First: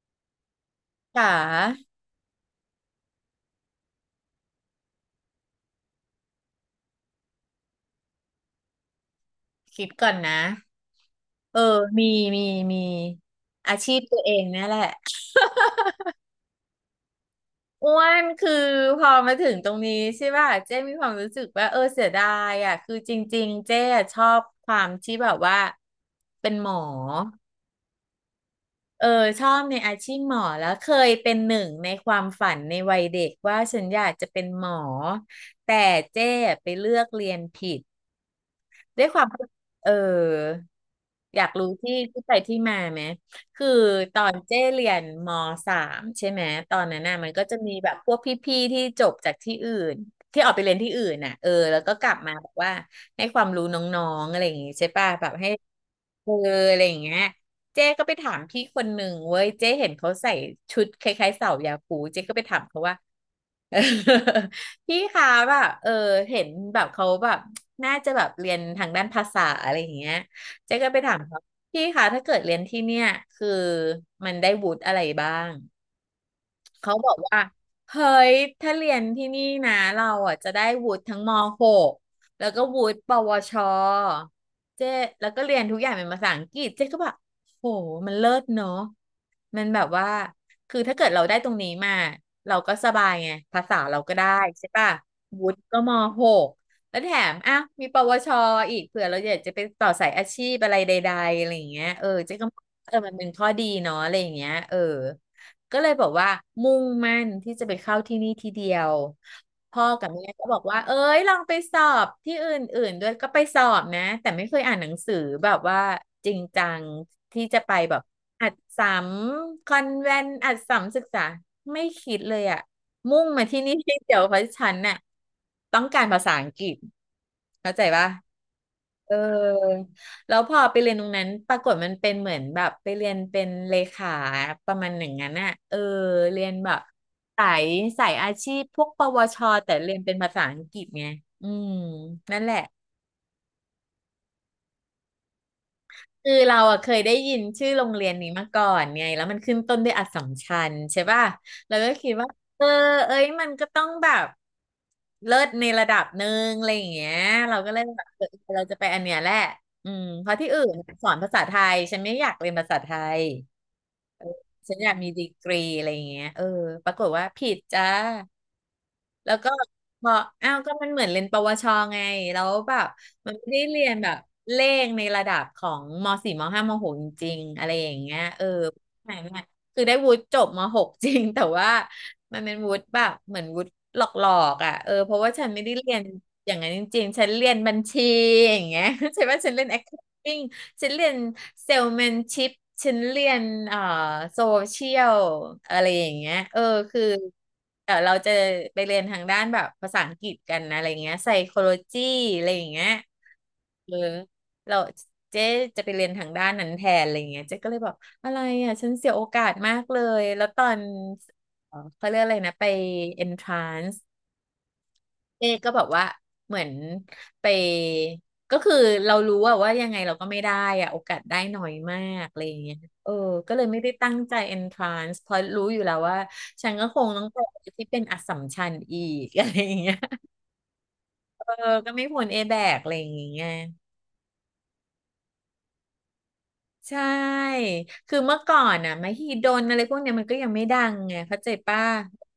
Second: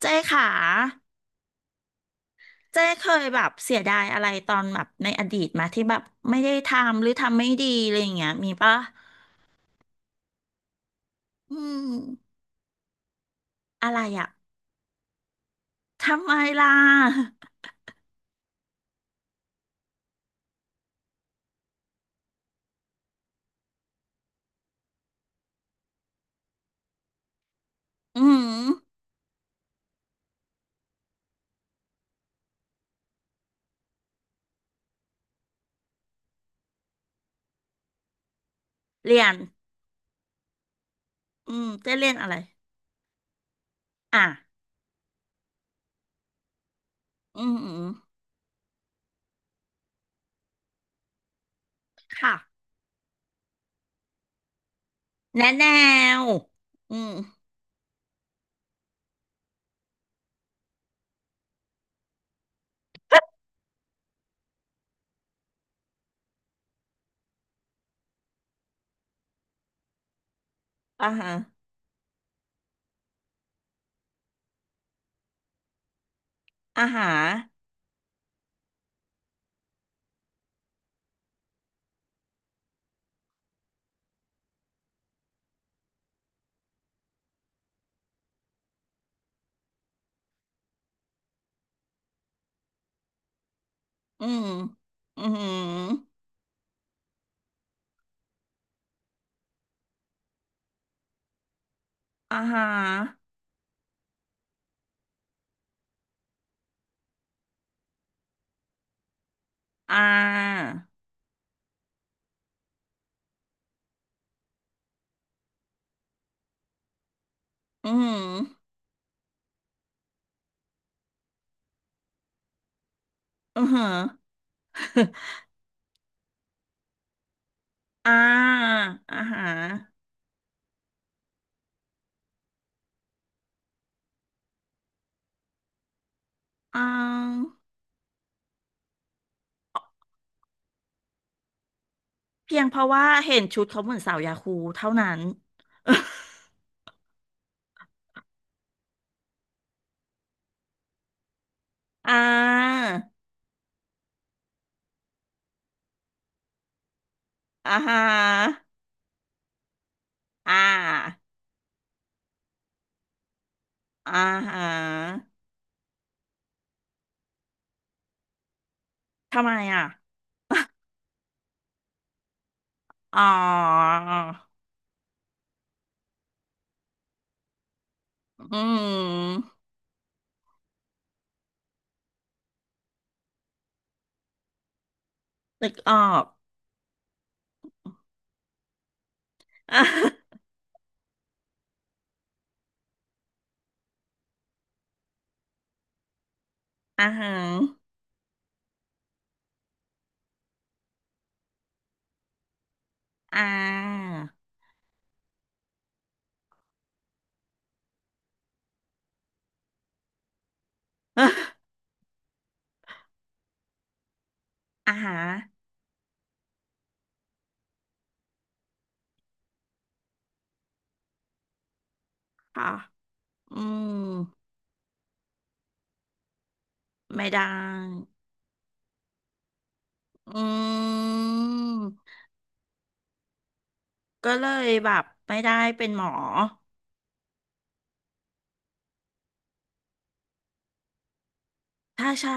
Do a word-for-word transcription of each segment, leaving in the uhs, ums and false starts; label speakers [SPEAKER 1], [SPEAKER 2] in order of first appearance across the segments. [SPEAKER 1] เจ้ค่ะ
[SPEAKER 2] ค่ะ
[SPEAKER 1] เจ้เคยแบบเสียดายอะไรตอนแบบในอดีตมาที่แบบไม่ได้ทำหรือทำไม่ดีอะไรอย่างเงี้ยมีปะ
[SPEAKER 2] คิดก่อนนะ
[SPEAKER 1] อื
[SPEAKER 2] เออ
[SPEAKER 1] ม
[SPEAKER 2] มีมีมีอา
[SPEAKER 1] อะ
[SPEAKER 2] ชี
[SPEAKER 1] ไร
[SPEAKER 2] พตัว
[SPEAKER 1] อะ
[SPEAKER 2] เองเนี่ยแหละ
[SPEAKER 1] ทำไมล่ะ
[SPEAKER 2] อ้วนคือพอมาถึงตรงนี้ใช่ป่ะเจ้มีความรู้สึกว่าเออเสียดายอ่ะคือจริงๆเจ้อะชอบความที่แบบว่าเป็นหมอ
[SPEAKER 1] อืม
[SPEAKER 2] เออชอบในอาชีพหมอแล้วเคยเป็นหนึ่งในความฝันในวัยเด็กว่าฉันอยากจะเป็นหมอแต่เจ้ไปเลือกเรียนผิด ด้วยค
[SPEAKER 1] เรี
[SPEAKER 2] วา
[SPEAKER 1] ย
[SPEAKER 2] ม
[SPEAKER 1] น
[SPEAKER 2] เอออยาก
[SPEAKER 1] อื
[SPEAKER 2] รู้
[SPEAKER 1] มเจ้
[SPEAKER 2] ที่
[SPEAKER 1] เรียน
[SPEAKER 2] ที่
[SPEAKER 1] อะ
[SPEAKER 2] ไป
[SPEAKER 1] ไร
[SPEAKER 2] ที่มาไหมคือต
[SPEAKER 1] อ่ะ
[SPEAKER 2] อนเจ้เรียนมสามใช่ไหม ตอนนั้นน่ะมัน
[SPEAKER 1] อื
[SPEAKER 2] ก็
[SPEAKER 1] ม
[SPEAKER 2] จะ
[SPEAKER 1] อื
[SPEAKER 2] มี
[SPEAKER 1] ม
[SPEAKER 2] แบบพวกพี่ๆที่จบจากที่อื่นที่ออกไปเรียนที่อื่นน่ะเออแล้วก็กลับมาแบบ
[SPEAKER 1] ค่ะ
[SPEAKER 2] ว่าให้ความรู้น้องๆอะไรอย่างงี้ใช่ป่ะแบบ
[SPEAKER 1] แนะ
[SPEAKER 2] ให้
[SPEAKER 1] แนว
[SPEAKER 2] เอออะไรอ
[SPEAKER 1] อื
[SPEAKER 2] ย่าง
[SPEAKER 1] ม
[SPEAKER 2] เงี้ย เจ๊ก็ไปถามพี่คนหนึ่งเว้ย เจ๊เห็นเขาใส่ชุดคล้ายๆสาวยาคูเจ๊ก็ไปถามเขาว่า พี่คะแบบเออเห็นแบบเขาแบบน่าจะแบบเรียนทางด้านภาษาอะไรอย่างเงี้ยเจ๊ก็ไป
[SPEAKER 1] อ่า
[SPEAKER 2] ถาม
[SPEAKER 1] ฮะ
[SPEAKER 2] เขาพี่คะถ้าเกิดเรียนที่เนี่ยคือมันได้วุฒิอะไรบ้าง
[SPEAKER 1] อ่า
[SPEAKER 2] เขา
[SPEAKER 1] ฮะ
[SPEAKER 2] บอกว่าเฮ้ยถ้าเรียนที่นี่นะเราอ่ะจะได้วุฒิทั้งม .หก แล้วก็วุฒิปวชเจ๊แล้วก็เรียนทุกอย่างเป็นภาษาอังกฤษเจ๊ก็แบบโหมันเลิศเนาะมันแบบว่าคือถ้าเกิดเราได้ตรงนี้มาเราก็สบายไงภาษาเราก็
[SPEAKER 1] อื
[SPEAKER 2] ได้
[SPEAKER 1] ม
[SPEAKER 2] ใช่ป่ะ
[SPEAKER 1] อื
[SPEAKER 2] วุ
[SPEAKER 1] ม
[SPEAKER 2] ฒิก็ม .หก แล้วแถมอ่ะมีปวชอีกเผื่อเราอยากจะไปต่อสายอาชีพอะไรใดๆอะไรอย่างเงี้ยเออเจ๊
[SPEAKER 1] อ่า
[SPEAKER 2] ก็มอ
[SPEAKER 1] ฮะ
[SPEAKER 2] งว่าเออมันเป็นข้อดีเนาะอะไรอย่างเงี้ยเออ ก็เลยบอกว่ามุ่งมั่นที่จะไปเข้าที่นี่ทีเดียวพ่อ
[SPEAKER 1] อ่า
[SPEAKER 2] กับแม่ก็บอกว่าเอ้ยลองไปสอบที่อื่นๆด้วยก็ไปสอบนะแต่ไม่เคยอ่านหนังสือแบบว่าจริงจังที่จะไป
[SPEAKER 1] อื
[SPEAKER 2] แบบ
[SPEAKER 1] ม
[SPEAKER 2] อัดสัมคอนแวนอัดสัมศึกษาไม่คิดเลยอะมุ่งมา
[SPEAKER 1] อื
[SPEAKER 2] ที่
[SPEAKER 1] อ
[SPEAKER 2] นี่
[SPEAKER 1] ฮะ
[SPEAKER 2] ที่เดียวเพราะฉันน่ะ ต้องการภาษาอังกฤษเข้าใจปะ
[SPEAKER 1] อ่า
[SPEAKER 2] เออ
[SPEAKER 1] อ่าฮะ
[SPEAKER 2] แล้วพอไปเรียนตรงนั้นปรากฏมันเป็นเหมือนแบบไปเรียนเป็นเลขาประมาณหนึ่งนั้นน่ะเออเรียนแบบ
[SPEAKER 1] อ่า
[SPEAKER 2] สายสายอาชีพพวกปวชแต่เรียนเป็นภาษาอังกฤษไงอืมนั่นแห
[SPEAKER 1] เพี
[SPEAKER 2] ละ
[SPEAKER 1] ยงเพราะว่าเห็นชุดเขาเหมือนสาวยาคูเท่านั้น
[SPEAKER 2] คื อเราอะเคยได้ยินชื่อโรงเรียนนี้มาก่อนไงแล้วมันขึ้นต้นด้วยอัสสัมชัญใช่ป่ะเราก็คิ
[SPEAKER 1] อ่
[SPEAKER 2] ดว่าเออ
[SPEAKER 1] า
[SPEAKER 2] เอ้ยมันก็ต้องแบบเลิศในระดับหนึ่งอะไรอย่างเงี้ยเราก็
[SPEAKER 1] อ่า
[SPEAKER 2] เลย
[SPEAKER 1] ฮ
[SPEAKER 2] แบบเออเรา
[SPEAKER 1] ะ
[SPEAKER 2] จะไปอันเนี้ยแหละอืมเพราะที่
[SPEAKER 1] อ่
[SPEAKER 2] อื่นสอ
[SPEAKER 1] า
[SPEAKER 2] นภาษาไทยฉันไม่อยากเรียนภาษาไทย
[SPEAKER 1] อ่าฮ
[SPEAKER 2] ฉันอยากมีดี
[SPEAKER 1] ะ
[SPEAKER 2] กรีอะไรอย่างเงี้ยเออปรากฏว่าผิดจ้า แล้ว
[SPEAKER 1] ทำ
[SPEAKER 2] ก็
[SPEAKER 1] ไมอ่ะ
[SPEAKER 2] บอกอ้าวก็มันเหมือนเรียนปวชไงแล้วแบบ
[SPEAKER 1] อ๋อ
[SPEAKER 2] มันไม่ได้เรียนแบบเลขในระดับของมสี่มห้ามหกจริงๆอะไรอย่างเงี้ยเอ
[SPEAKER 1] อื
[SPEAKER 2] อไหนน่ย
[SPEAKER 1] ม
[SPEAKER 2] คือได้วุฒิจบมหก จริงแต่ว่ามันเป็นวุฒิแบบเหมือนวุฒิหลอกๆอ่ะเออเพราะว่าฉันไม่
[SPEAKER 1] นึ
[SPEAKER 2] ได้
[SPEAKER 1] ก
[SPEAKER 2] เรี
[SPEAKER 1] ออ
[SPEAKER 2] ยน
[SPEAKER 1] ก
[SPEAKER 2] อย่างนั้นจริงๆฉันเรียนบัญชีอย่างเงี้ย ใช่ไหมฉันเรียน
[SPEAKER 1] อ่า
[SPEAKER 2] accounting ฉันเรียนเซลแมนชิพฉันเรียนเอ่อโซเชียลอะไรอย่างเงี้ยเออคือ
[SPEAKER 1] อ่าฮะ
[SPEAKER 2] เดี๋ยวเราจะไปเรียนทางด้านแบบภาษาอังกฤษกันนะอะไรเงี้ยไซโคโลจีอะไรอย่างเงี้ย
[SPEAKER 1] อ่
[SPEAKER 2] เออ
[SPEAKER 1] า
[SPEAKER 2] เราเจ๊จะไปเรียนทางด้านนั้นแทนอะไรเงี้ยเจ๊ก็เลยบอกอะไรอ่ะฉันเสียโอกาสมากเลยแล้วตอนเอ่อ เขาเรียกอะไรนะไป entrance
[SPEAKER 1] อ่าฮะ
[SPEAKER 2] เจ๊ก็แบบว่าเหมือนไปก็คือเรารู้ว่าว่ายังไงเราก็ไม่ได้อะโอกาสได้น้อยมากอะไรอย่าง
[SPEAKER 1] ค่ะ
[SPEAKER 2] เงี้ยเออก็
[SPEAKER 1] อื
[SPEAKER 2] เลยไม่ได้
[SPEAKER 1] ม
[SPEAKER 2] ตั้งใจ entrance เพราะรู้อยู่แล้วว่าฉันก็คงต้อ
[SPEAKER 1] ไม่
[SPEAKER 2] งไป
[SPEAKER 1] ได้
[SPEAKER 2] ที่เป็นอัสสัมชัญอีก อะไรอย่างเงี้ย
[SPEAKER 1] อื
[SPEAKER 2] เออก็ไม่
[SPEAKER 1] ม
[SPEAKER 2] พ้นเอแบกอะไรอย่างเงี้ย
[SPEAKER 1] ก็เลยแบบไม่ได้เป็นหมอ
[SPEAKER 2] ใช่คือเมื่อก่อนอ่ะมหิดลอะไรพวกเนี้ยมันก็ยังไม่ดังไงเข้าใจป้ะ
[SPEAKER 1] ถ้าใช่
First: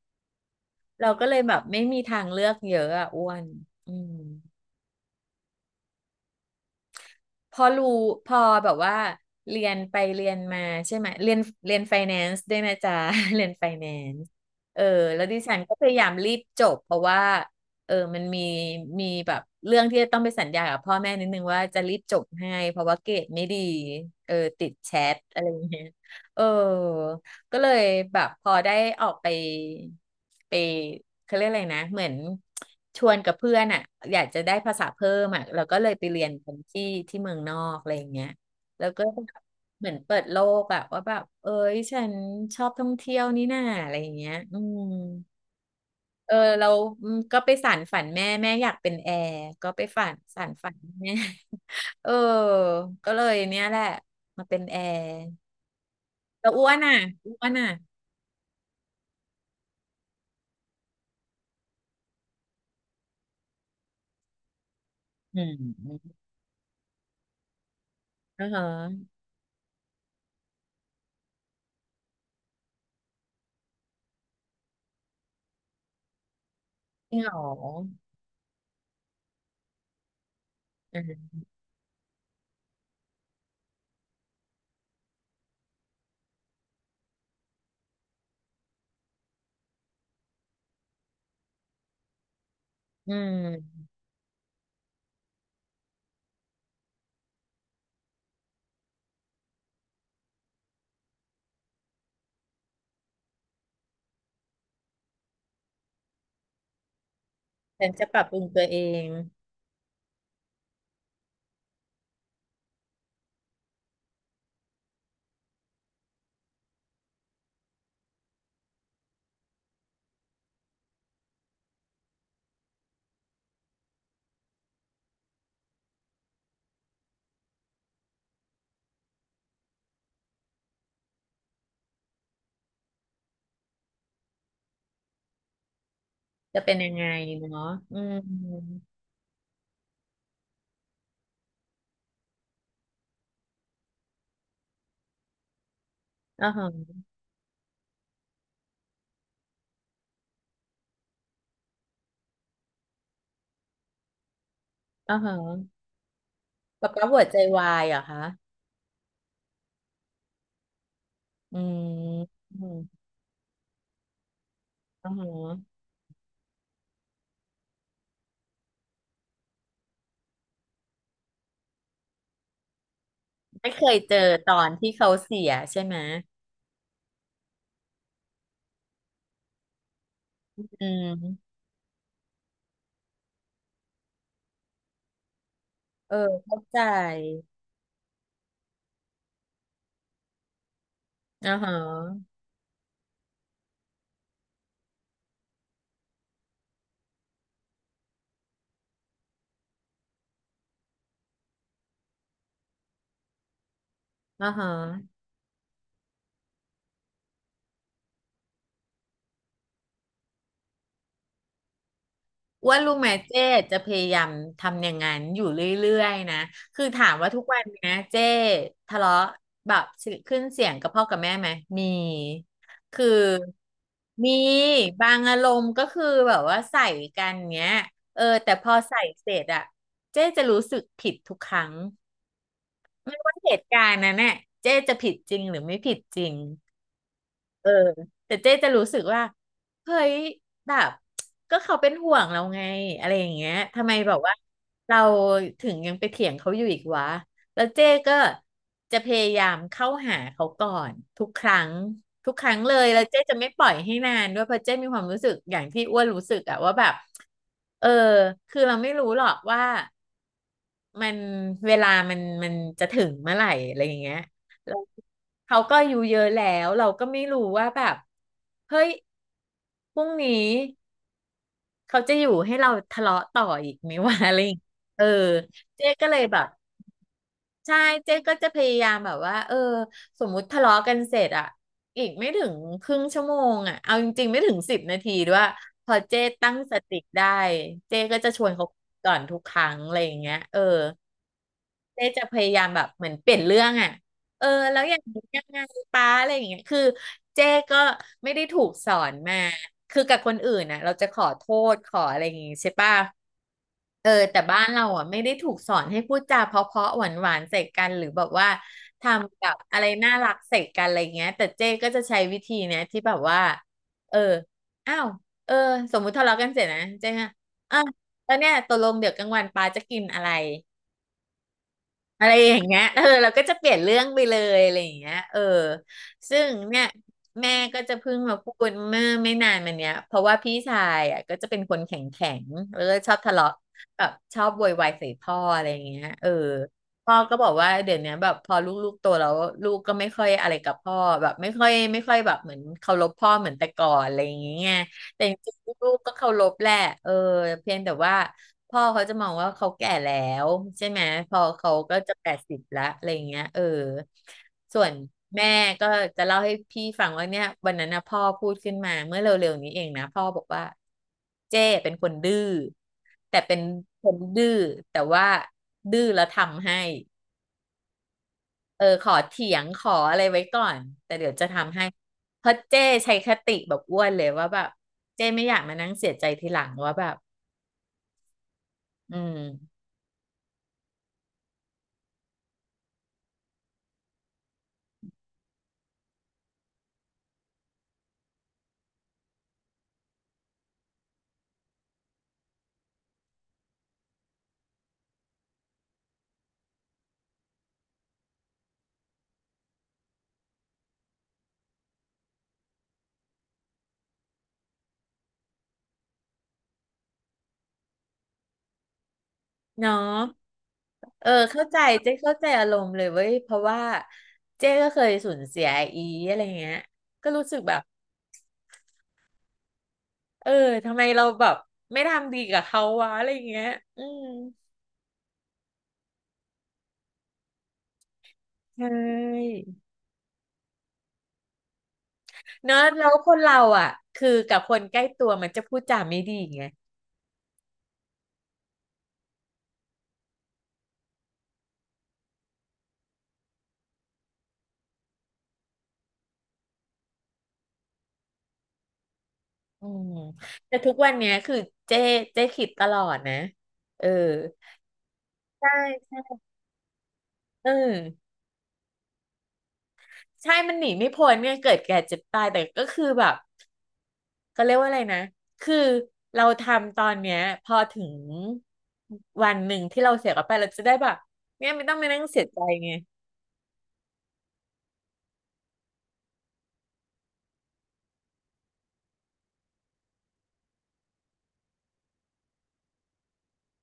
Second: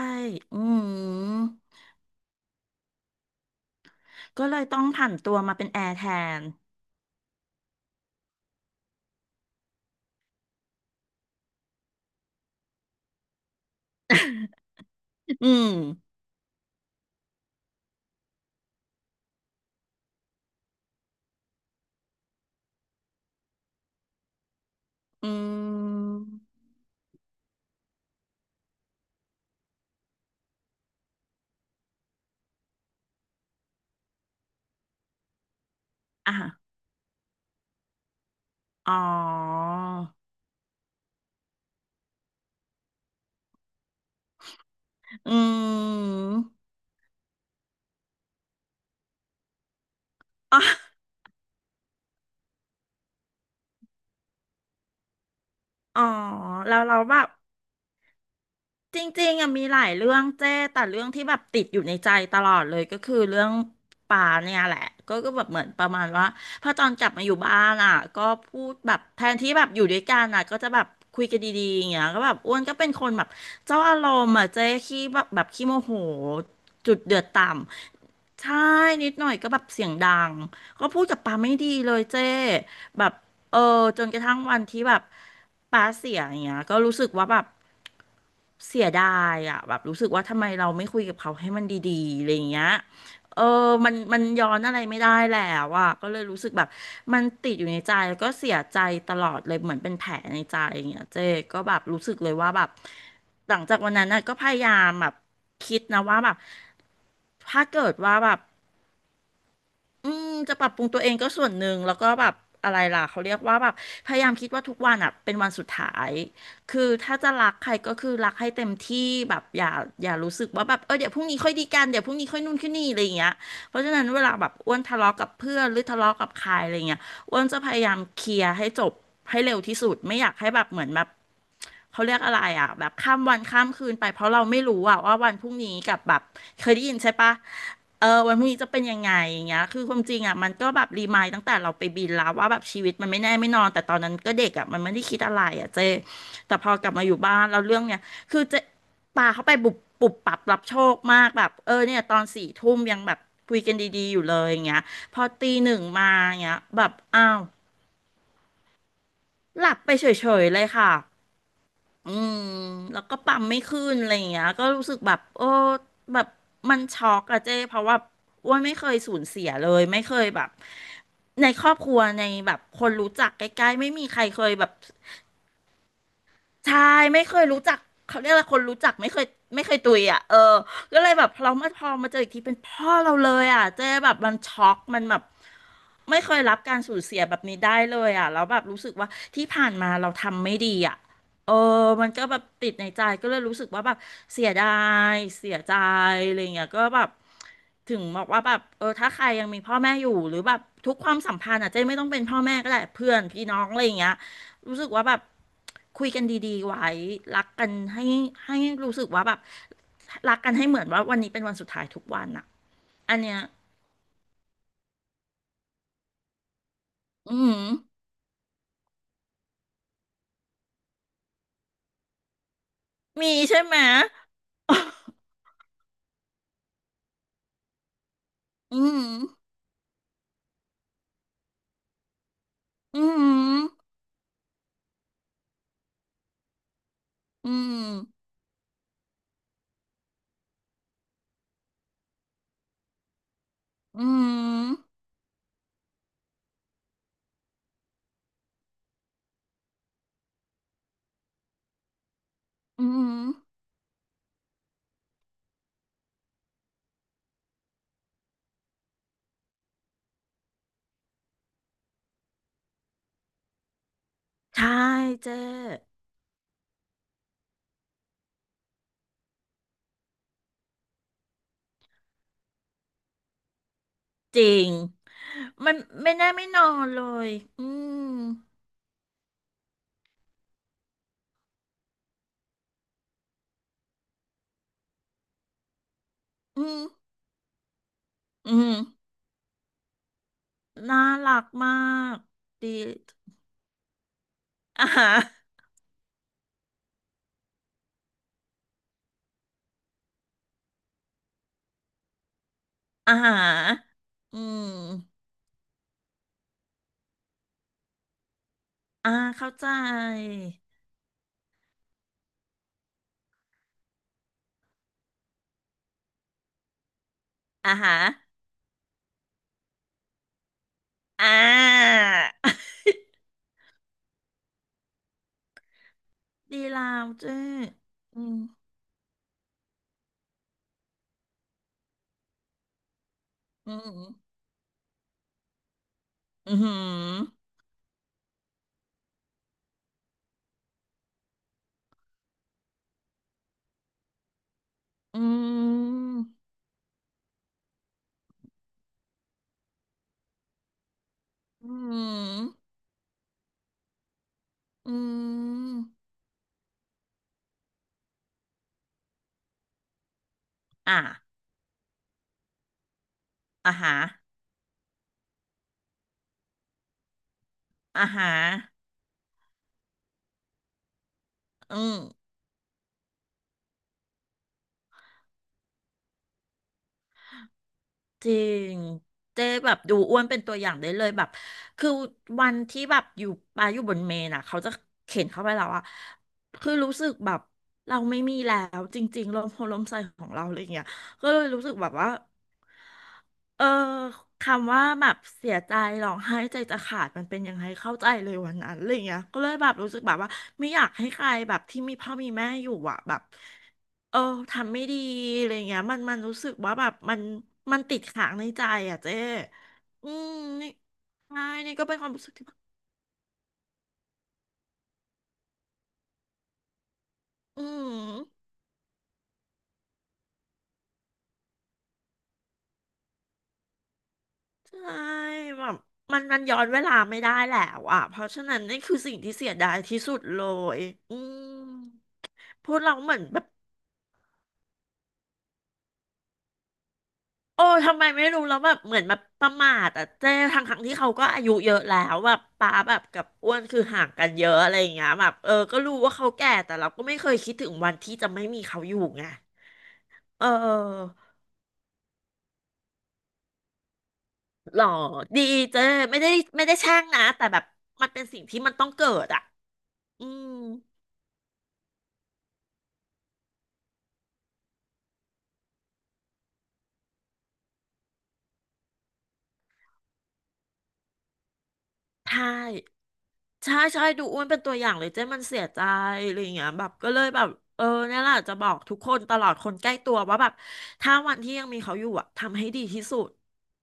[SPEAKER 1] อื
[SPEAKER 2] เราก็เลย
[SPEAKER 1] ม
[SPEAKER 2] แบบไม่มีทางเลือกเยอะอ่ะอ้วนอืม
[SPEAKER 1] ก็เลยต้องผันตัวมาเป็นแอร์แทน
[SPEAKER 2] พอรู้พอแบบว่าเรียนไปเรียนมาใช่ไหมเรียนเรียนไฟแนนซ์ด้วยนะจ๊ะ เรียนไฟแนนซ์เออแล้วดิ
[SPEAKER 1] อื
[SPEAKER 2] ฉัน
[SPEAKER 1] ม
[SPEAKER 2] ก็พยายามรีบจบเพราะว่าเออมันมีมีแบบเรื่องที่จะต้องไปสัญญากับพ่อแม่นิดนึงว่าจะรีบจบให้เพราะว่าเกรดไม่ดีเออติดแชท
[SPEAKER 1] อื
[SPEAKER 2] อะไรอย่างเงี้ย
[SPEAKER 1] ม
[SPEAKER 2] เออ ก็เลยแบบพอได้ออกไปไปเขาเรียกอะไรนะเหมือนชวนกับเพื่อนอ่ะอยากจะได้ภาษาเพิ่มอ่ะเราก็เลยไปเรียน
[SPEAKER 1] อ่ะ
[SPEAKER 2] กันที่ที่เมืองนอกอะไรอย่างเงี้ยแล้ว
[SPEAKER 1] อ๋อ
[SPEAKER 2] ก็เหมือนเปิดโลกอะว่าแบบเอ้ยฉันชอบท่องเที่ยวนี่น่าอะไรอย่างเงี้ยอืม
[SPEAKER 1] อื
[SPEAKER 2] เออเรา
[SPEAKER 1] ม
[SPEAKER 2] อืมก็ไปสานฝันแม่แม่อยากเป็นแอร์ก็ไปฝันสาน
[SPEAKER 1] อ๋อ
[SPEAKER 2] ฝันแม่ เออก็เลยเนี้ยแหละมาเป็นแอร์
[SPEAKER 1] อ๋อ
[SPEAKER 2] แล้วอ้ว
[SPEAKER 1] แล้
[SPEAKER 2] น
[SPEAKER 1] ว
[SPEAKER 2] อ่ะ
[SPEAKER 1] เราแบบ
[SPEAKER 2] อ้วนอ่ะ
[SPEAKER 1] จริงๆอ่ะมีหลายเรื่องเจ้แต่เรื่องที่แบบติดอยู่ในใจตลอดเลยก็คือเรื่องป่าเนี่ยแหละก็ก็
[SPEAKER 2] อื
[SPEAKER 1] แบบเหมือนประมาณ
[SPEAKER 2] ม
[SPEAKER 1] ว่าพอตอนกลับมาอยู่บ้านอ่ะก็
[SPEAKER 2] อ่า
[SPEAKER 1] พู
[SPEAKER 2] ฮะ
[SPEAKER 1] ดแบบแทนที่แบบอยู่ด้วยกันอ่ะก็จะแบบคุยกันดีๆอย่างเงี้ยก็แบบอ้วนก็เป็นคนแบบเจ้าอารมณ์อ่ะเจ้ขี้แบบแบบขี้โมโหจุด
[SPEAKER 2] จ
[SPEAKER 1] เดื
[SPEAKER 2] ริง
[SPEAKER 1] อด
[SPEAKER 2] เหรอ
[SPEAKER 1] ต่ำใช่นิดหน่อยก็แบบเสียงดังก็
[SPEAKER 2] อื
[SPEAKER 1] พูดกับปา
[SPEAKER 2] ม
[SPEAKER 1] ไม่ดีเลยเจ้แบบ เออจนกระทั่งวันที่แบบป้าเสียอย่างเงี้ยก็รู้สึกว่าแบบเสียดายอ่ะแบบรู้สึกว่าทำไมเราไม่คุยกับเขาให้มันดีๆอะไรอย่างเงี้ย
[SPEAKER 2] อื
[SPEAKER 1] เออมั
[SPEAKER 2] ม
[SPEAKER 1] นมันย้อนอะไรไม่ได้แล้วอ่ะก็เลยรู้สึกแบบมันติดอยู่ในใจแล้วก็เสียใจตลอดเลยเหมือนเป็นแผลในใจอย่างเงี้ยเจ๊ก็แบบรู้สึกเลยว่าแบบหลังจากวันนั้นน่ะก็พยายามแบบคิดนะว่าแบบถ้า
[SPEAKER 2] ฉั
[SPEAKER 1] เกิ
[SPEAKER 2] น
[SPEAKER 1] ด
[SPEAKER 2] จะ
[SPEAKER 1] ว่า
[SPEAKER 2] ปรับ
[SPEAKER 1] แบ
[SPEAKER 2] ปรุ
[SPEAKER 1] บ
[SPEAKER 2] งตัวเอง
[SPEAKER 1] อืมจะปรับปรุงตัวเองก็ส่วนหนึ่งแล้วก็แบบอะไรล่ะเขาเรียกว่าแบบพยายามคิดว่าทุกวันอ่ะเป็นวันสุดท้ายคือถ้าจะรักใครก็คือรักให้เต็มที่แบบอย่าอย่ารู้สึกว่าแบบเออเดี๋ยวพรุ่งนี้ค่อยดีกันเดี๋ยวพรุ่งนี้ค่อยนู่นค่อยนี่อะไรอย่างเงี้ยเพราะฉะนั้นเวลาแบบอ้วนทะเลาะกับเพื่อนหรือทะเลาะกับใครอะไรเงี้ยอ้วนจะพยายามเคลียร์ให้จบให้เร็วที่สุดไม่อยากให้แบบเหมือนแบบเขาเรียกอะไรอ่ะแบบข้ามวันข้ามคืนไปเพราะเราไม่รู้อ่ะว่าวันพรุ่งนี้กับแบบ
[SPEAKER 2] จะ
[SPEAKER 1] เค
[SPEAKER 2] เป็
[SPEAKER 1] ย
[SPEAKER 2] น
[SPEAKER 1] ได้
[SPEAKER 2] ยั
[SPEAKER 1] ยิ
[SPEAKER 2] ง
[SPEAKER 1] น
[SPEAKER 2] ไง
[SPEAKER 1] ใช่ปะ
[SPEAKER 2] เนาะอื
[SPEAKER 1] เออวันพรุ่งนี้จะเป็
[SPEAKER 2] ม
[SPEAKER 1] นยังไงอย่างเงี้ยคือความจริงอ่ะมันก็แบบรีมายด์ตั้งแต่เราไปบินแล้วว่าแบบชีวิตมันไม่แน่ไม่นอนแต่ตอนนั้นก็เด็กอ่ะมันไม่ได้คิดอะไรอ่ะเจ
[SPEAKER 2] อ่า
[SPEAKER 1] แต่
[SPEAKER 2] ฮะ
[SPEAKER 1] พอกลับมาอยู่บ้านแล้วเรื่องเนี้ยคือเจะปาเข้าไปบุบปุบปับรับโชคมากแบบเออเนี่ยตอนสี่ทุ่มยังแบบคุยกันดีๆอยู่เลยอย่างเงี้ย
[SPEAKER 2] อ่า
[SPEAKER 1] พอ
[SPEAKER 2] ฮะ
[SPEAKER 1] ตีหนึ่งมาอย่างเงี้ยแบ
[SPEAKER 2] ป๊า
[SPEAKER 1] บ
[SPEAKER 2] ป๊าหัว
[SPEAKER 1] อ้า
[SPEAKER 2] ใจ
[SPEAKER 1] ว
[SPEAKER 2] วายเหรอคะ
[SPEAKER 1] หลับไปเฉยๆเลยค่ะ
[SPEAKER 2] อืม
[SPEAKER 1] อืม
[SPEAKER 2] อืม
[SPEAKER 1] แล้วก็ปั๊มไม่ขึ้นอะไรอย่างเงี้ยก็รู้สึก
[SPEAKER 2] อ่า
[SPEAKER 1] แบบ
[SPEAKER 2] ฮ
[SPEAKER 1] โอ้
[SPEAKER 2] ะ
[SPEAKER 1] แบบมันช็อกอะเจ้เพราะว่าอ้วนไม่เคยสูญเสียเลยไม่เคยแบบในครอบครัวในแบบคนรู้จักใกล้
[SPEAKER 2] ไม่
[SPEAKER 1] ๆ
[SPEAKER 2] เค
[SPEAKER 1] ไม่
[SPEAKER 2] ย
[SPEAKER 1] มี
[SPEAKER 2] เจอ
[SPEAKER 1] ใครเค
[SPEAKER 2] ต
[SPEAKER 1] ย
[SPEAKER 2] อ
[SPEAKER 1] แบ
[SPEAKER 2] น
[SPEAKER 1] บ
[SPEAKER 2] ที่เขาเสียใช่ไหม
[SPEAKER 1] ใช่ไม่เคยรู้จักเขาเรียกอะไรคนรู้จักไม่เคยไม่เคยตุยอ่ะเออ
[SPEAKER 2] อื
[SPEAKER 1] ก็เลยแบบเรา
[SPEAKER 2] ม
[SPEAKER 1] มาพอมาเจออีกทีเป็นพ่อเราเลยอ่ะเจ๊แบบมันช็อกมันแบบ
[SPEAKER 2] เออ
[SPEAKER 1] ไม่เคยรับ
[SPEAKER 2] เข้า
[SPEAKER 1] กา
[SPEAKER 2] ใจ
[SPEAKER 1] รสูญเสียแบบนี้ได้เลยอ่ะแล้วแบบรู้สึกว่าที่ผ่านมาเราทำไม่ดีอ่ะเอ
[SPEAKER 2] อ่า
[SPEAKER 1] อ
[SPEAKER 2] ฮะ
[SPEAKER 1] มันก็แบบติดในใจก็เลยรู้สึกว่าแบบเสียดายเสียใจอะไรเงี้ยก็แบบถึงบอกว่าแบบเออถ้าใครยังมีพ่อแม่อยู่หรือแบบทุกความสัมพันธ์อ่ะเจ๊ไม่ต้องเป็นพ่อแม่ก็ได้เพื่อนพี่น้องอะไรเงี้ย
[SPEAKER 2] อ่าฮะ
[SPEAKER 1] รู้สึกว่าแบบ คุยกันดีๆไว้รักกันให้ให้รู้สึกว่าแบบรักกันให้เหมือนว่าวันนี้เป็นวันสุดท้ายทุกวันอะ
[SPEAKER 2] ว่ารู้ไหม
[SPEAKER 1] อันเนี้ย
[SPEAKER 2] เจ๊จะพยายามทำอย่างนั้นอยู่เรื่อยๆนะ คือถามว่า
[SPEAKER 1] อื
[SPEAKER 2] ทุก
[SPEAKER 1] ม
[SPEAKER 2] วันเนี้ยเจ๊ทะเลาะแบบขึ้นเสียงกับพ่อกับแม่ไหม มี คือ
[SPEAKER 1] มีใช่ไหม
[SPEAKER 2] มีบา งอารมณ์ก็คือแบบว่าใส่กันเนี้ยเออแต่พอ
[SPEAKER 1] อื
[SPEAKER 2] ใส่
[SPEAKER 1] ม
[SPEAKER 2] เส ร็จอะเจ๊จะรู้สึกผิดทุกครั้ง
[SPEAKER 1] อื
[SPEAKER 2] ว่าเห
[SPEAKER 1] ม
[SPEAKER 2] ตุการณ์นั้นน่ะเจ๊จะผิดจริงหรือไม่ผิดจริง
[SPEAKER 1] อื
[SPEAKER 2] เออ
[SPEAKER 1] ม
[SPEAKER 2] แต่เจ๊จะรู้สึกว่าเฮ้ยแบบก็เขาเป็นห่วงเราไงอะไรอย่างเงี้ยทำไม
[SPEAKER 1] อื
[SPEAKER 2] แบบว่าเรา
[SPEAKER 1] ม
[SPEAKER 2] ถึงยังไปเถียงเขาอยู่อีกวะแล้วเจ๊ก็จะพยายามเข้าหาเขาก่อนทุกครั้งทุกครั้งเล
[SPEAKER 1] อื
[SPEAKER 2] ยแล้ว
[SPEAKER 1] ม
[SPEAKER 2] เจ๊จะไม่ปล่อยให้นานด้วยเพราะเจ๊มีความรู้สึกอย่างที่อ้วนรู้สึกอะว่าแบบเออคือเราไม่รู้หรอกว่ามันเวลามันมันจะถึงเมื่อไหร่อะไรอย่างเงี้ย
[SPEAKER 1] ใช่เจ๊
[SPEAKER 2] เขาก็อายู่เยอะแล้วเราก็ไม่รู้ว่าแบบเฮ้ยพรุ่งนี้เขาจะอยู่ให้เราทะเลาะต่ออีกไหมวะ อะ
[SPEAKER 1] จ
[SPEAKER 2] ไร
[SPEAKER 1] ริ
[SPEAKER 2] อย่างเงี้ย
[SPEAKER 1] ง
[SPEAKER 2] เออ
[SPEAKER 1] มัน
[SPEAKER 2] เจ๊ก็
[SPEAKER 1] ไม่
[SPEAKER 2] เลย
[SPEAKER 1] แน่
[SPEAKER 2] แบ
[SPEAKER 1] ไม่
[SPEAKER 2] บ
[SPEAKER 1] นอนเลยอื
[SPEAKER 2] ใช่เจ๊
[SPEAKER 1] ม
[SPEAKER 2] ก็จะพยายามแบบว่าเออสมมุติทะเลาะกันเสร็จอะอีกไม่ถึงครึ่งชั่วโมงอะเอาจริงๆไม่ถึงสิบนาทีด้วยพอเจ๊ตั้ง
[SPEAKER 1] อื
[SPEAKER 2] ส
[SPEAKER 1] ม
[SPEAKER 2] ติได้เจ๊ก็จะชว
[SPEAKER 1] อื
[SPEAKER 2] นเขา
[SPEAKER 1] ม
[SPEAKER 2] ก่อนทุกครั้งอะไรอย่างเงี้ยเออ
[SPEAKER 1] น่ารักมา
[SPEAKER 2] เจ๊
[SPEAKER 1] ก
[SPEAKER 2] จะพยายา
[SPEAKER 1] ดี
[SPEAKER 2] มแบบเหมือนเปลี่ยนเรื่องอ่ะเออแล้ว
[SPEAKER 1] อ่า
[SPEAKER 2] อย่างนี้ยัง
[SPEAKER 1] ร
[SPEAKER 2] ไงป้าอะไรอย่างเงี้ยคือเจ๊ก็ไม่ได้ถูกสอนมาคือกับคนอื่นนะเราจะขอโทษขออะไรอย่างงี้ใช่ป่ะ
[SPEAKER 1] อ่าร
[SPEAKER 2] เออ
[SPEAKER 1] อื
[SPEAKER 2] แต่บ้า
[SPEAKER 1] ม
[SPEAKER 2] นเราอ่ะไม่ได้ถูกสอนให้พูดจาเพราะๆหวานๆใส่กันหรือแบบว่าท
[SPEAKER 1] อ่า
[SPEAKER 2] ำกั
[SPEAKER 1] เข้า
[SPEAKER 2] บ
[SPEAKER 1] ใจ
[SPEAKER 2] อะไรน่ารักใส่กันอะไรเงี้ยแต่เจ๊ก็จะใช้วิธีเนี้ยที่แบบว่าเอออ้าวเออสมมุติทะเลาะกันเสร็จนะเจ๊อะ
[SPEAKER 1] อ่า
[SPEAKER 2] อ่ะ
[SPEAKER 1] ฮะ
[SPEAKER 2] แล้วเนี่ยตกลงเดี๋ยวกลางวันป้าจะกินอะไร
[SPEAKER 1] อ่า
[SPEAKER 2] อะไรอย่างเงี้ย เออเราก็จะเปลี่ยนเรื่องไปเลยอะไรอย่างเงี้ยเออซึ่ง
[SPEAKER 1] ดี
[SPEAKER 2] เนี่
[SPEAKER 1] ลา
[SPEAKER 2] ย
[SPEAKER 1] วเจ้อ
[SPEAKER 2] แม่ก็จะเพิ่
[SPEAKER 1] อื
[SPEAKER 2] งมา
[SPEAKER 1] ม
[SPEAKER 2] พูดเมื่อไม่นานมาเนี้ยเพราะว่าพี่ชายอ่ะก็จะเป็นคนแข็งแข็งแล้วก็ชอบทะเลาะ
[SPEAKER 1] อื
[SPEAKER 2] แบบ
[SPEAKER 1] ม
[SPEAKER 2] ชอบโวยวายใส่พ่ออะไรอย่างเงี้ยเออ
[SPEAKER 1] อื
[SPEAKER 2] พ่อก็บ
[SPEAKER 1] ม
[SPEAKER 2] อกว่าเดี๋ยวเนี้ยแบบพอลูกๆโตแล้วลูกก็ไม่ค่อยอะไรกับพ่อแบบไม่ค่อยไม่ค่อยแบบเหมือนเคารพพ่อเหมือนแต่ก่อนอะไรอย่างเงี้ย
[SPEAKER 1] อื
[SPEAKER 2] แต่จริงๆลูกๆ
[SPEAKER 1] ม
[SPEAKER 2] ก็เคารพแหละเออเพียงแต่ว่า พ่อเขาจะมองว่าเขาแก่แล้วใช่ไหมพอ
[SPEAKER 1] อื
[SPEAKER 2] เขาก็จะแปดสิบ
[SPEAKER 1] ม
[SPEAKER 2] ละอะไรอย่างเงี้ยเออส่วน
[SPEAKER 1] อื
[SPEAKER 2] แม่
[SPEAKER 1] ม
[SPEAKER 2] ก็จะเล่าให้พี่ฟังว่าเนี่ยวันนั้นนะพ่อพูดขึ้นมาเมื่อเร็วๆนี้เองนะพ่อบอกว่า
[SPEAKER 1] อ่า
[SPEAKER 2] เจ้เป็นคนดื้อแต่เป็น
[SPEAKER 1] อ่าฮะ
[SPEAKER 2] คนดื้อแต่ว่าดื้อแล้วทำให้
[SPEAKER 1] อ่าฮะ
[SPEAKER 2] เออขอเถียงขออะไรไว้ก่อนแต่เดี๋ยวจะทำ
[SPEAKER 1] อื
[SPEAKER 2] ให้
[SPEAKER 1] ม
[SPEAKER 2] เพราะเจ้ใช้คติแบบอ้วนเลยว่าแบบเจ้ไม่อยากมานั่งเสียใจทีหลังว่าแบบ
[SPEAKER 1] จริง
[SPEAKER 2] อืม
[SPEAKER 1] เจ๊แบบดูอ้วนเป็นตัวอย่างได้เลยแบบคือวันที่แบบอยู่ปาอยู่บนเมนอ่ะเขาจะเข็นเข้าไปแล้วอะคือรู้สึกแบบเราไม่มีแล้วจริงๆลมโพลมใส่ของเราอะไรอย่างเงี้ยก็เลยรู้สึกแบบว่าเออคำว่าแบบเสียใจร้องไห้ใจจะขาดมันเป็นยังไงเข้าใจเลยวันนั้นอะไรเงี้ยก็เลยแบบรู้สึกแบบว่าไม่อยากให้ใครแบบที่มีพ่อมีแม่อยู่อะแบบ เออทำไม่ดีอะไรเงี้ยมันมันรู้สึกว่าแบบมันมันติดขังในใจอ่ะเจ๊
[SPEAKER 2] เนาะ
[SPEAKER 1] อืมนี่
[SPEAKER 2] เออ
[SPEAKER 1] ใช่
[SPEAKER 2] เข้า
[SPEAKER 1] นี่
[SPEAKER 2] ใจ
[SPEAKER 1] ก็เป็นควา
[SPEAKER 2] เจ๊
[SPEAKER 1] มรู้สึก
[SPEAKER 2] เข้าใจ
[SPEAKER 1] ที่แบบ
[SPEAKER 2] อารมณ์เลยเว้ยเพราะว่าเจ๊ก็เคยสูญเสียอีอะไรเงี้ยก็รู้สึก
[SPEAKER 1] อื
[SPEAKER 2] แบบ
[SPEAKER 1] ม
[SPEAKER 2] เออ ทำไมเราแบบไม่ทำดีกับเขาวะอะไรเงี้ยอืม
[SPEAKER 1] ใช่แบบมันมันย้อนเวลาไม่ได้แล้วอ่ะเพราะฉะนั้นนี่
[SPEAKER 2] ใช
[SPEAKER 1] คือสิ่งที่เสีย
[SPEAKER 2] ่
[SPEAKER 1] ดายที่สุดเลยอืม
[SPEAKER 2] เน
[SPEAKER 1] พู
[SPEAKER 2] อะ
[SPEAKER 1] ดเรา
[SPEAKER 2] แล้
[SPEAKER 1] เห
[SPEAKER 2] ว
[SPEAKER 1] มือน
[SPEAKER 2] ค
[SPEAKER 1] แบ
[SPEAKER 2] น
[SPEAKER 1] บ
[SPEAKER 2] เราอ่ะคือกับคนใกล้ตัวมันจะพูดจาไม่ดีไง
[SPEAKER 1] โอ้ทำไมไม่รู้แล้วแบบเหมือนแบบประมาทอ่ะเจ๊ทั้งทั้งที่เขาก็อายุเยอะแล้วแบบป้าแบบกับอ้วนคือห่างกันเยอะอะไรอย่างเงี้ยแบบเออก็รู้ว่าเขาแก่แต่เราก็ไม่เคยคิดถึงวันที่จะไม่มีเขาอยู่ไง
[SPEAKER 2] อืม
[SPEAKER 1] เอ
[SPEAKER 2] แต่ทุกวัน
[SPEAKER 1] อ
[SPEAKER 2] เนี้ยคือเจ๊เจ๊คิดตลอดนะ เออ
[SPEAKER 1] หรอดี
[SPEAKER 2] ใ
[SPEAKER 1] เจ๊ไม่
[SPEAKER 2] ช่
[SPEAKER 1] ได้ไม่ได้แช่งนะแต่แบบ
[SPEAKER 2] เออ
[SPEAKER 1] มันเป็นสิ่งที่มันต้องเกิดอ่ะอืม
[SPEAKER 2] ใช่มันหนีไม่พ้นเนี่ยเกิดแก่เจ็บตายแต่ก็คือแบบ เขาเรียกว่าอะไรนะคือเราทำตอนเนี้ยพอถึงวันหนึ่งที่เราเสียกับไปเราจะได้แบบเนี่ยไม่ต้องมานั่ง
[SPEAKER 1] ใช่
[SPEAKER 2] เสียใจไง
[SPEAKER 1] ใช่ใช่ดูอ้วนเป็นตัวอย่างเลยเจ้มันเสียใจอะไรอย่างเงี้ยแบบก็เลยแบบเออเนี่ยแหละจะบอกทุกคนตลอดคนใกล้ตัวว่าแบบถ้าวันที่ยังมีเขาอยู่อะทำให้ดีที่สุด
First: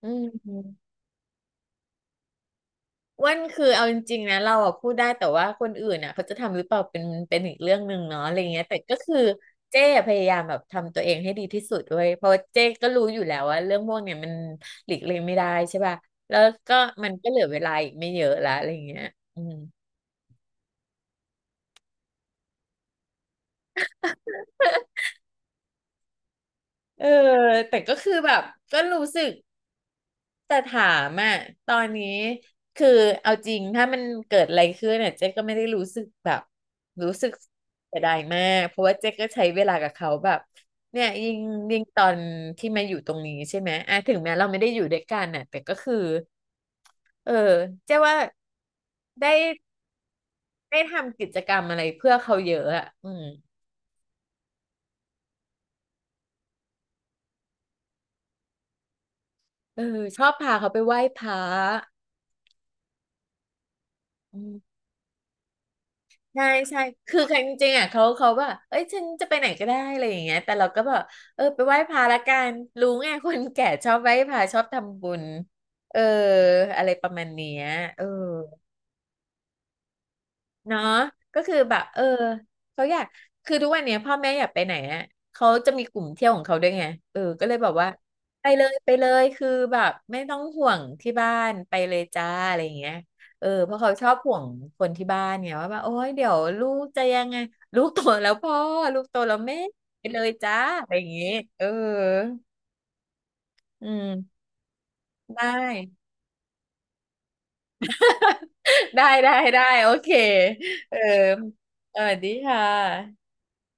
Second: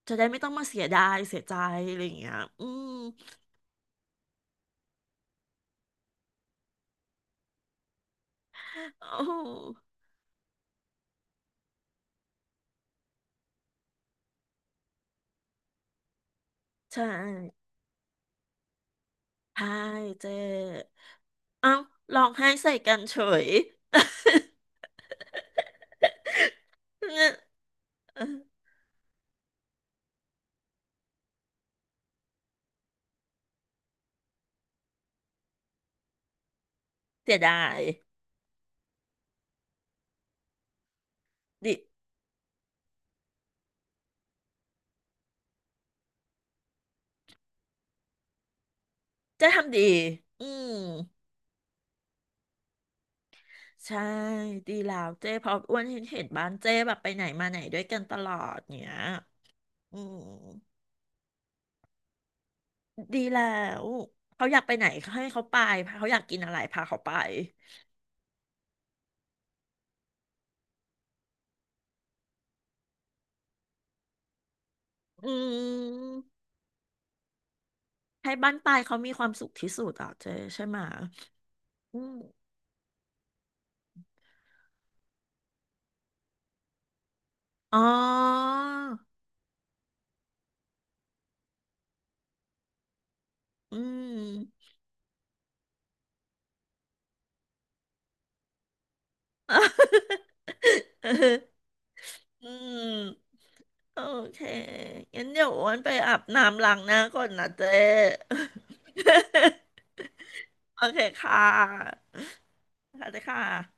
[SPEAKER 2] อื
[SPEAKER 1] จะ
[SPEAKER 2] ม
[SPEAKER 1] ได้ไม่
[SPEAKER 2] อ
[SPEAKER 1] ต้องมาเสียดายเสียใจอะไรอย่างเงี้ยอืม
[SPEAKER 2] ้วันคือเอาจริงๆนะเราอะพูดได้แต่ว่าคนอื่นอ่ะเขาจะทำหรือเปล่าเป็นเป็นอีกเรื่องหนึ่งเนาะอะไรเงี้ยแต่ก็
[SPEAKER 1] โ
[SPEAKER 2] คือ
[SPEAKER 1] อ้
[SPEAKER 2] เจ๊พยายามแบบทำตัวเองให้ดีที่สุดด้วยเพราะว่าเจ๊ก็รู้อยู่แล้วว่าเรื่องพวกเนี้ยมันหลีกเลี่ยงไม่ได้ใช่ป่ะแล้วก็
[SPEAKER 1] ใช่
[SPEAKER 2] มันก็เหลือเวลาอีกไม่เยอะละอะไรเงี้ยอืม
[SPEAKER 1] ใช่เจ้เอ้าร้องไห้ใส่กันเฉย
[SPEAKER 2] เออ
[SPEAKER 1] เนี่ย
[SPEAKER 2] แต่ก็คือ
[SPEAKER 1] เออ
[SPEAKER 2] แบบก็รู้สึก แต่ถามอ่ะตอนนี้คือเอาจริงถ้ามันเกิดอะไรขึ้นเนี่ยเจ๊ก็ไม่ได้รู้สึกแบบรู้สึก
[SPEAKER 1] เสียดาย
[SPEAKER 2] เสียดายมากเพราะว่าเจ๊ก็ใช้เวลากับเขาแบบเนี่ยยิ่ง
[SPEAKER 1] ดิ
[SPEAKER 2] ยิ่งตอนที่มาอยู่ตรงนี้ใช่ไหมอ่ะถึงแม้เราไม่ได้อยู่ด้วยกันน่ะแต่ก็คือเออเจ๊ว่าได้
[SPEAKER 1] เจ้ทำดีอืม
[SPEAKER 2] ได้ทำกิจกรรมอะไรเพื่อเขาเยอะอ่ะอืม
[SPEAKER 1] ใช่ดีแล้วเจ้เพออ้วนเห็นเห็นบ้านเจ้แบบไปไหนมาไหนด้วยกันตลอดเนี้ย
[SPEAKER 2] เอ
[SPEAKER 1] อื
[SPEAKER 2] อ
[SPEAKER 1] ม
[SPEAKER 2] ชอบพาเขาไปไหว้พระ
[SPEAKER 1] ดีแล้ว
[SPEAKER 2] อื
[SPEAKER 1] เขาอยา
[SPEAKER 2] ม
[SPEAKER 1] กไปไหนให้เขาไปพาเขาอยากกิน
[SPEAKER 2] ใช่
[SPEAKER 1] อะไร
[SPEAKER 2] ใช่
[SPEAKER 1] พาเขาไป
[SPEAKER 2] คือกันจริงๆอ่ะเขาเขาว่า เอ้ยฉันจะไปไหนก็ได้อะไรอย่างเงี้ยแต่เราก็แบบเออไปไหว้พระละกัน รู้ไงคนแก่ชอบไหว้พระชอบทำบุญ
[SPEAKER 1] อื
[SPEAKER 2] เออ
[SPEAKER 1] ม
[SPEAKER 2] อะไรประมาณเนี้ยเออ
[SPEAKER 1] ให้บ้านปลายเขามีความสุขที่สุดอ่ะเจ๊ใช่ไหม
[SPEAKER 2] เนาะก็คือแบบเอ
[SPEAKER 1] อื
[SPEAKER 2] อ
[SPEAKER 1] ม
[SPEAKER 2] เขาอยากคือทุกวันเนี้ยพ่อแม่อยากไปไหนอ่ะเขาจะมีกลุ่มเที่ยวของเขาด้วยไงเออก็เลยบอก
[SPEAKER 1] อ๋
[SPEAKER 2] ว่าไป
[SPEAKER 1] อ
[SPEAKER 2] เลยไปเลยคือแบบไม่ต้องห่วงที่บ้านไปเลยจ้าอะไรอย่างเงี้ยเออเพ
[SPEAKER 1] อื
[SPEAKER 2] ราะเขาชอบ
[SPEAKER 1] ม
[SPEAKER 2] ห่วงคนที่บ้านเนี่ยว่าแบบโอ๊ยเดี๋ยวลูกจะยังไงลูกโตแล้วพ่อลูกโตแล้วแม่ไปเลยจ้าอะไรอ ย่างงี้เออ
[SPEAKER 1] อืม
[SPEAKER 2] อื
[SPEAKER 1] โอ
[SPEAKER 2] ม
[SPEAKER 1] เคงั้นเดี๋
[SPEAKER 2] ได้
[SPEAKER 1] ยวอ้วันไปอาบน้ำล้างหน้าก่อนนะเจ๊
[SPEAKER 2] ได้ได้ได้ โอเค
[SPEAKER 1] โอ
[SPEAKER 2] เออ
[SPEAKER 1] เคค่ะ
[SPEAKER 2] สวัสดีค่
[SPEAKER 1] สวัสดี
[SPEAKER 2] ะ
[SPEAKER 1] ค่ะ